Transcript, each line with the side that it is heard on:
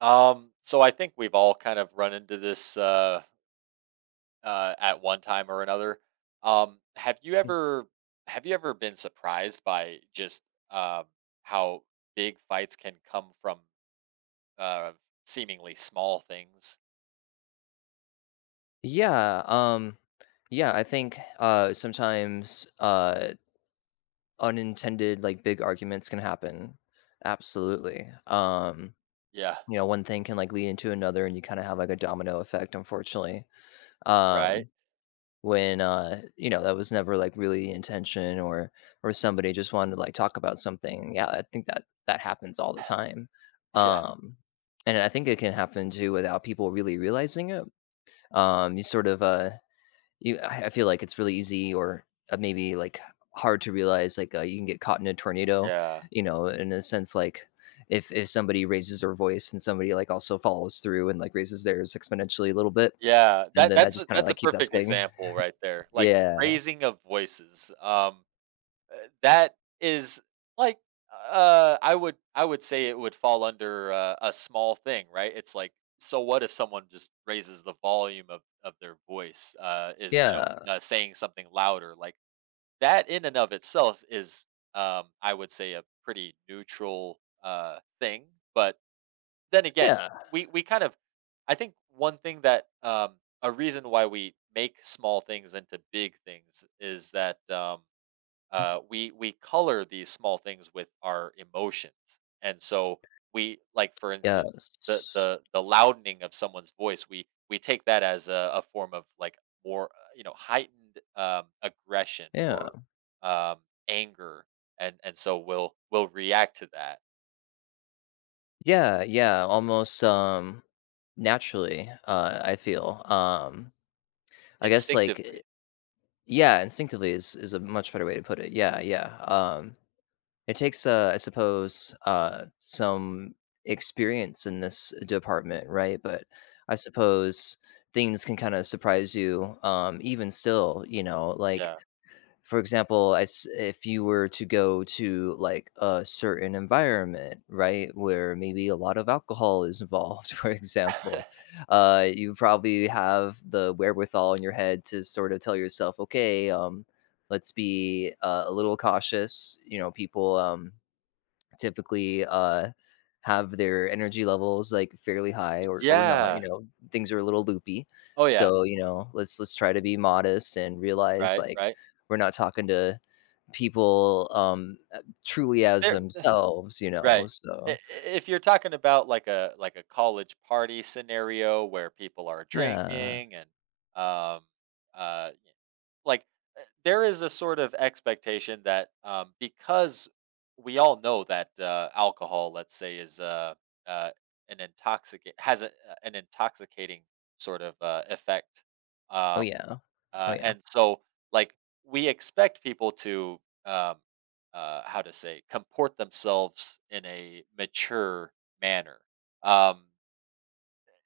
right: So I think we've all kind of run into this at one time or another. Have you ever have you ever been surprised by just um, how big fights can come from uh, seemingly small things?
left: Yeah, yeah, I think sometimes unintended, like, big arguments can happen. Absolutely.
right: Yeah.
left: One thing can, like, lead into another, and you kind of have like a domino effect, unfortunately.
right: Right.
left: Um, when that was never like really the intention, or somebody just wanted to, like, talk about something. Yeah, I think that that happens all the time.
right: Yeah.
left: Um, and I think it can happen too without people really realizing it. You sort of You I feel like it's really easy or, maybe, like, hard to realize, like, you can get caught in a tornado,
right: Yeah.
left: in a sense, like, if somebody raises their voice and somebody, like, also follows through and, like, raises theirs exponentially a little bit,
right: Yeah.
left: and
right: That
left: then that
right: that's
left: just
right: a,
left: kinda,
right: that's a
left: like, keeps
right: perfect
left: escalating.
right: example right there. Like
left: Yeah.
right: raising of voices. That is like, I would say it would fall under a small thing, right? It's like, so what if someone just raises the volume of their voice, is
left: Yeah.
right: saying something louder, like that in and of itself is I would say a pretty neutral thing, but then again,
left: Yeah.
right: we kind of, I think one thing that a reason why we make small things into big things is that we color these small things with our emotions. And so we, like, for instance, the
left: Yes.
right: the loudening of someone's voice, we take that as a form of like more heightened aggression
left: Yeah.
right: or um, anger. And so we'll react to that
left: Yeah, yeah, almost, naturally, I feel, I guess, like,
right: instinctively.
left: yeah, instinctively is a much better way to put it. Yeah, yeah. It takes, I suppose, some experience in this department, right? But I suppose things can kind of surprise you, even still, like,
right: Yeah.
left: for example, I s if you were to go to like a certain environment, right, where maybe a lot of alcohol is involved, for example, you probably have the wherewithal in your head to sort of tell yourself, okay, let's be a little cautious. People typically, have their energy levels, like, fairly high or not,
right: Yeah.
left: things are a little loopy.
right: Oh yeah.
left: So, let's try to be modest and realize,
right: Right,
left: like,
right: right
left: we're not talking to people, truly as
right: there.
left: themselves,
right: Right. I- i-
left: so.
right: If you're talking about like a college party scenario where people are
left: Yeah.
right: drinking and, um uh y- like there is a sort of expectation that, because we all know that alcohol, let's say, is uh an intoxicant, has a- an intoxicating sort of effect.
left: Oh,
right: um
left: yeah. Oh, yeah.
right: and so, like, we expect people to, um, how to say, comport themselves in a mature manner. Um,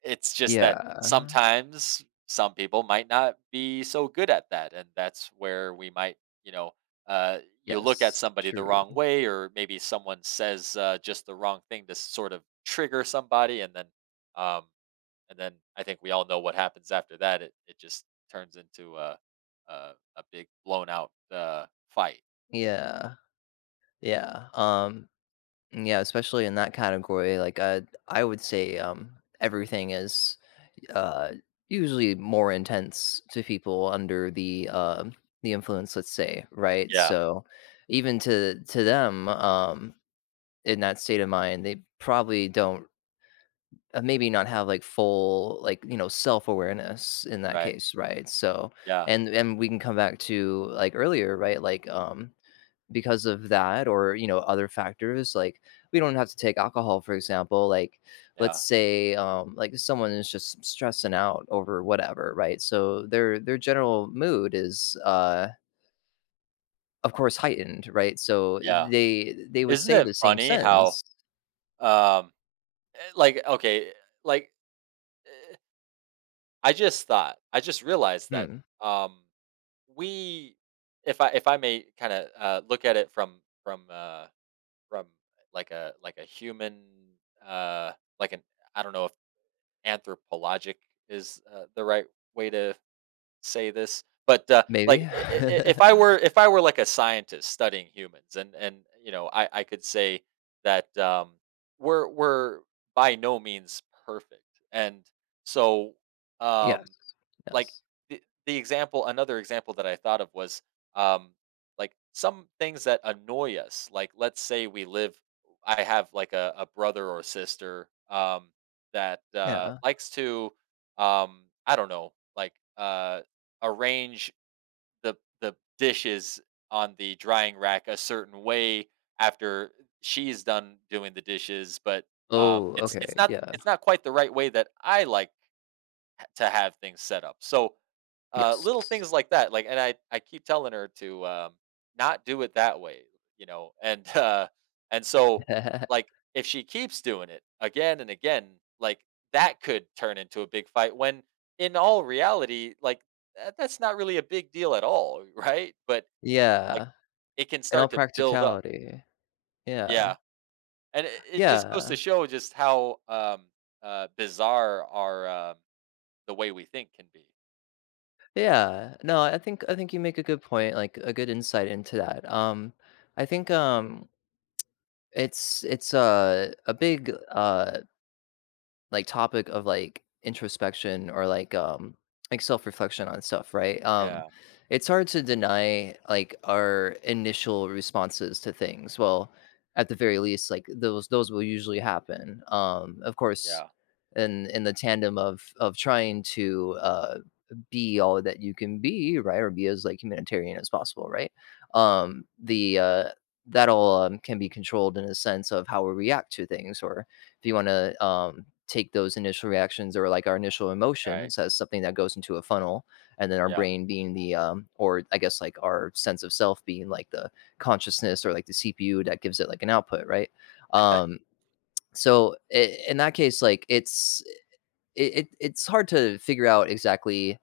right: it's just that
left: Yeah.
right: sometimes some people might not be so good at that. And that's where we might, you know, uh, you look at
left: Yes.
right: somebody the wrong
left: True.
right: way, or maybe someone says, just the wrong thing to sort of trigger somebody. Um, and then I think we all know what happens after that. It just turns into a, a big blown out fight.
left: Yeah. Yeah. Yeah, especially in that category, like, I would say, everything is uh, usually more intense to people under the influence, let's say, right?
right: Yeah.
left: So even to them, in that state of mind, they probably don't, maybe not, have like full like self awareness in that
right: Right.
left: case, right? So
right: Yeah.
left: and we can come back to like earlier, right? Like because of that or other factors, like, we don't have to take alcohol for example, like, let's
right: Yeah.
left: say, like someone is just stressing out over whatever, right? So their general mood is, of course, heightened, right? So
right: Yeah.
left: they would
right: Isn't
left: say
right: it
left: the same
right: funny how,
left: sentence.
right: um like, okay, like, I just thought, I just realized that,
left: Hmm.
right: um we if I may kind of, look at it from from like a human, uh, like an I don't know if anthropologic is, the right way to say this, but
left: Maybe.
right: if I were, if I were like a scientist studying humans, and you know, I could say that, we're by no means perfect, and so,
left: Yes.
right: um, like,
left: Yes.
right: the example, another example that I thought of was, um, like, some things that annoy us, like, let's say we live, I have, like, a brother or sister, that,
left: Yeah.
right: likes to, I don't know, like, arrange the the dishes on the drying rack a certain way after she's done doing the dishes, but,
left: Oh,
right: it's
left: okay.
right: not,
left: Yeah.
right: it's not quite the right way that I like h to have things set up. So, little
left: Yes.
right: things like that, like, and I keep telling her to, not do it that way, you know, and, and so, like, if she keeps doing it again and again, like, that could turn into a big fight when in all reality, like, that that's not really a big deal at all, right? But, like,
left: Yeah.
right: it can
left: In all
right: start to build up.
left: practicality. Yeah.
right: Yeah, and it just goes to
left: Yeah.
right: show just how, bizarre our, the way we think can be.
left: Yeah. No, I think you make a good point, like a good insight into that. I think, it's, it's a big, like, topic of, like, introspection, or, like, like self-reflection on stuff, right.
right: Yeah,
left: It's hard to deny, like, our initial responses to things, well, at the very least, like, those will usually happen, of course,
right: yeah,
left: in the tandem of trying to, be all that you can be, right, or be as like humanitarian as possible, right. The That all, can be controlled, in a sense, of how we react to things. Or if you want to, take those initial reactions or, like, our initial
right: right,
left: emotions as something that goes into a funnel, and then our
right: yeah.
left: brain being the, or I guess, like, our sense of self being like the consciousness or, like, the CPU that gives it like an output, right. um so I in that case, like, it's it, it it's hard to figure out exactly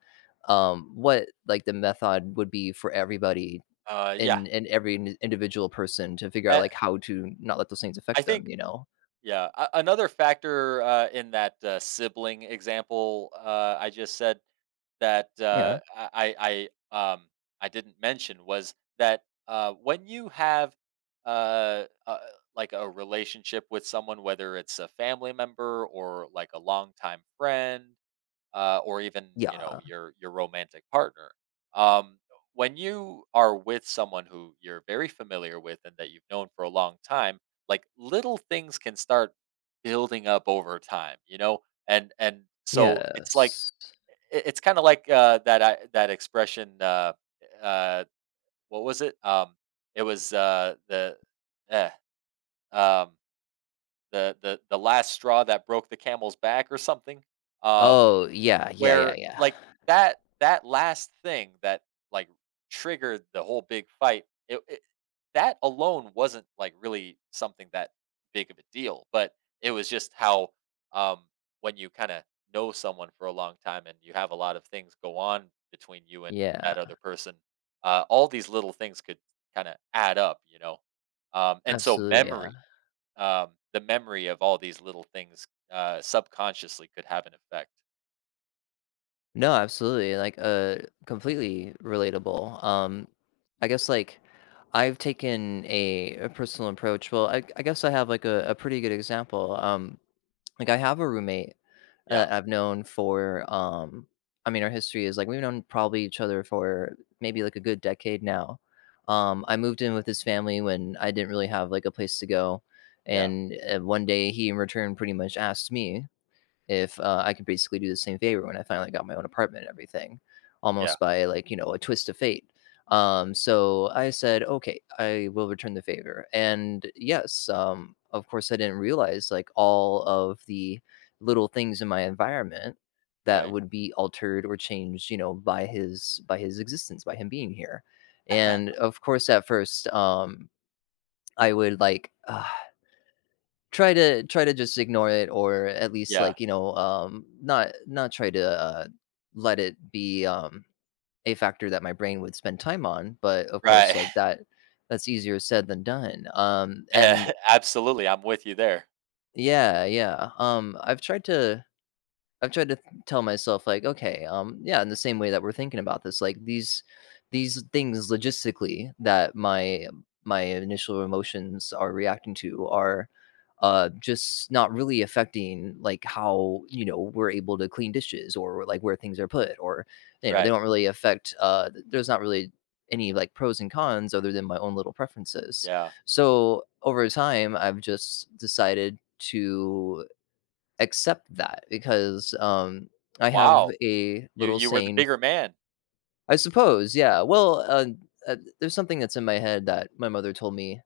left: what, like, the method would be for everybody
right: Yeah.
left: and every individual person, to figure out
right: Uh,
left: like how to not let those things
right: I
left: affect them
right: think,
left: you know
right: yeah, a another factor, in that, sibling example, I just said, that,
left: Yeah.
right: I didn't mention was that, when you have, uh, uh, like a relationship with someone, whether it's a family member or like a longtime friend, or even, you know,
left: Yeah.
right: your romantic partner. Um, when you are with someone who you're very familiar with and that you've known for a long time, like little things can start building up over time, you know, and so it's like,
left: Yes.
right: it's kind of like that I, that expression. Uh, what was it? It was, eh, um, the the last straw that broke the camel's back or something. Um,
left: Oh, yeah, yeah, yeah,
right: where,
left: yeah.
right: like, that that last thing that, like, triggered the whole big fight, it, that alone wasn't, like, really something that big of a deal, but it was just how, um, when you kinda know someone for a long time and you have a lot of things go on between you and
left: Yeah,
right: that other person, all these little things could kinda add up, you know? And so
left: absolutely, yeah.
right: memory, the memory of all these little things, subconsciously could have an effect.
left: No, absolutely, like, completely relatable, I guess, like, I've taken a personal approach. Well, I guess I have, like, a pretty good example, like, I have a roommate
right: Yeah,
left: I've known for, I mean, our history is like we've known probably each other for maybe like a good decade now. I moved in with his family when I didn't really have like a place to go,
right: yeah.
left: and one day he in return pretty much asked me if, I could basically do the same favor when I finally got my own apartment and everything,
right: Yeah,
left: almost by, like, a twist of fate. So I said, okay, I will return the favor. And yes, of course, I didn't realize like all of the little things in my environment that
right: right.
left: would be altered or changed, by his existence, by him being here. And, of course, at first, I would, like, try to just ignore it, or at least,
right: Yeah,
left: like, not try to, let it be, a factor that my brain would spend time on, but, of course,
right: right.
left: like, that's easier said than done, and.
right: Eh, absolutely, I'm with you there.
left: Yeah, yeah, I've tried to tell myself, like, okay, yeah, in the same way that we're thinking about this, like, these things logistically, that my initial emotions are reacting to, are just not really affecting, like, how we're able to clean dishes, or like where things are put, or they
right: Right,
left: don't really affect, there's not really any, like, pros and cons other than my own little preferences.
right: yeah.
left: So over time I've just decided to accept that, because, I have
right: Wow,
left: a
right: you
left: little
right: you were the
left: saying.
right: bigger man.
left: I suppose, yeah. Well, there's something that's in my head that my mother told me,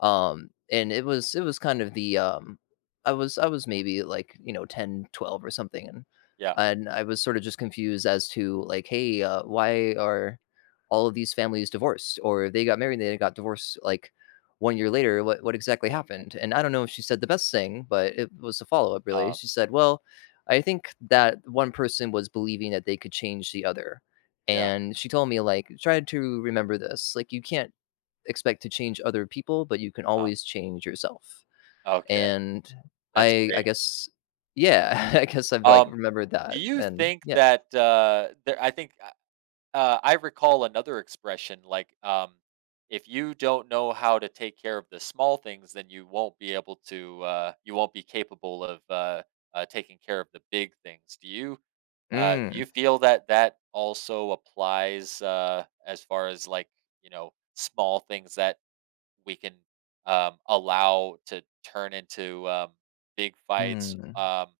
left: and it was kind of the I was maybe like 10, 12 or something. and
right: Yeah,
left: and I was sort of just confused as to, like, hey, why are all of these families divorced? Or they got married and they got divorced like one year later? What exactly
right: right.
left: happened? And I don't know if she said the best thing, but it was a follow up really.
right: Um,
left: She said, well, I think that one person was believing that they could change the other,
right: yeah,
left: and she told me, like, "Try to remember this, like, you can't expect to change other people, but you can
right: uh,
left: always change yourself."
right: okay,
left: And
right: that's
left: I
right: great.
left: guess, yeah, I guess I've, like,
right: Um,
left: remembered
right: do
left: that,
right: you
left: and
right: think
left: yeah.
right: that, there, I think, I recall another expression like, if you don't know how to take care of the small things, then you won't be able to, you won't be capable of, taking care of the big things. Do you
left: Mm.
right: feel that that also applies, as far as like, you know, small things that we can, allow to turn into, big fights?
left: Mm.
right: Um,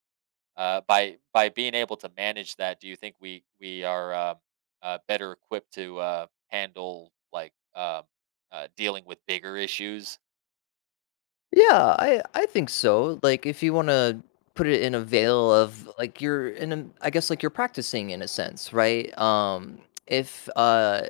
right: uh, By being able to manage that, do you think we are, better equipped to, handle like, dealing with bigger issues?
left: Yeah, I think so, like, if you wanna put it in a veil of, like, you're in a, I guess, like, you're practicing in a sense, right? If, uh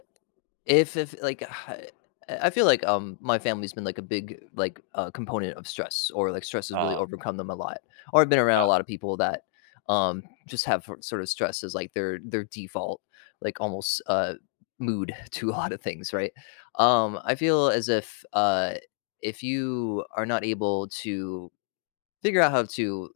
left: If if like, I I feel like, my family's been, like, a big, like, component of stress, or, like, stress has really
right: Uh,
left: overcome them a lot, or I've been around
right: yeah,
left: a lot of people that, just have for sort of stress as, like, their default, like, almost, mood to a lot of things, right? I feel as if you are not able to figure out how to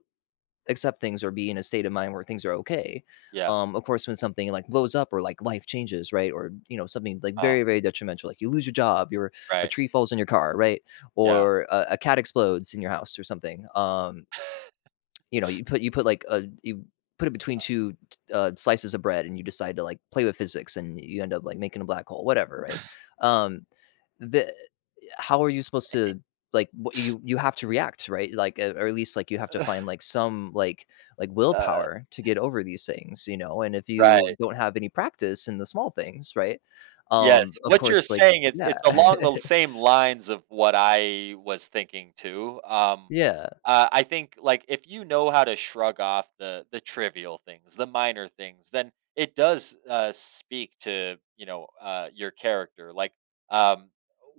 left: accept things or be in a state of mind where things are okay.
right: yeah.
left: Of course, when something like blows up or like life changes, right? Or, something like
right: Uh,
left: very, very detrimental, like you lose your job, your a
right: right.
left: tree falls in your car, right?
right: Yeah.
left: Or a cat explodes in your house or something. You put it between two, slices of bread, and you decide to like play with physics, and you end up like making a black hole, whatever, right? Um, the How are you supposed to, like, what you have to react, right, like, or at least like you have to find, like, some like
right: uh,
left: willpower to get over these things, and if you
right: Right.
left: don't have any practice in the small things, right,
right: Yes,
left: of
right: what
left: course,
right: you're
left: like.
right: saying,
left: Yeah.
right: it's along the same lines of what I was thinking too.
left: Yeah.
right: I think like, if you know how to shrug off the trivial things, the minor things, then it does, speak to, you know, your character. Like, um,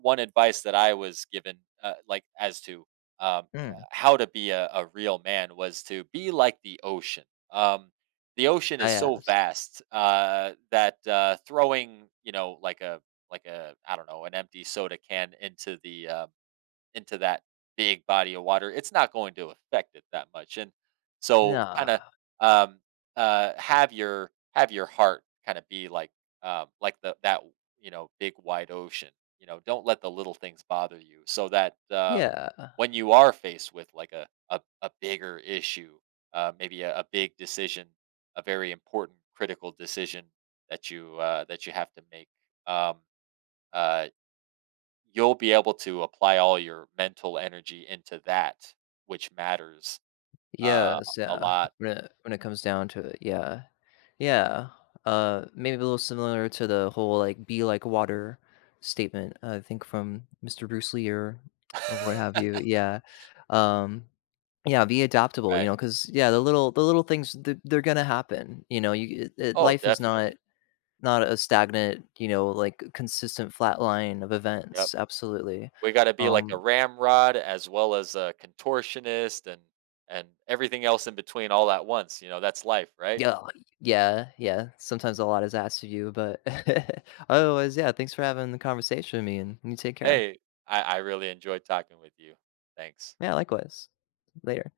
right: one advice that I was given, like as to,
left: Mm.
right: how to be a real man, was to be like the ocean. Um, the ocean
left: I
right: is so
left: asked.
right: vast, that, throwing, you know, like a, I don't know, an empty soda can into the, into that big body of water, it's not going to affect it that much. And so kind of,
left: Nah.
right: um have your heart kind of be like, like the that you know, big wide ocean. You know, don't let the little things bother you so that,
left: Yeah.
right: when you are faced with like a bigger issue, maybe a big decision, a very important critical decision that you that you have to make, um uh you'll be able to apply all your mental energy into that, which matters, uh,
left: Yes,
right: a
left: yeah.
right: lot.
left: When it comes down to it, yeah. Yeah. Maybe a little similar to the whole like be like water statement, I think from Mr. Bruce Lee, or what have you. Yeah. Um, yeah, be adaptable,
right: Right.
left: because yeah, the little things, they're gonna happen. You know, you it, it,
right: Oh,
left: life is not
right: definitely.
left: not a stagnant, like consistent flat line of
right: Yep.
left: events. Absolutely.
right: We gotta be like a
left: Um,
right: ramrod as well as a contortionist, and everything else in between all at once, you know, that's life, right?
left: Yeah, yeah, yeah, sometimes a lot is asked of you, but otherwise, yeah, thanks for having the conversation with me, and you take care.
right: Hey, I really enjoyed talking with you. Thanks.
left: Yeah, likewise. Later.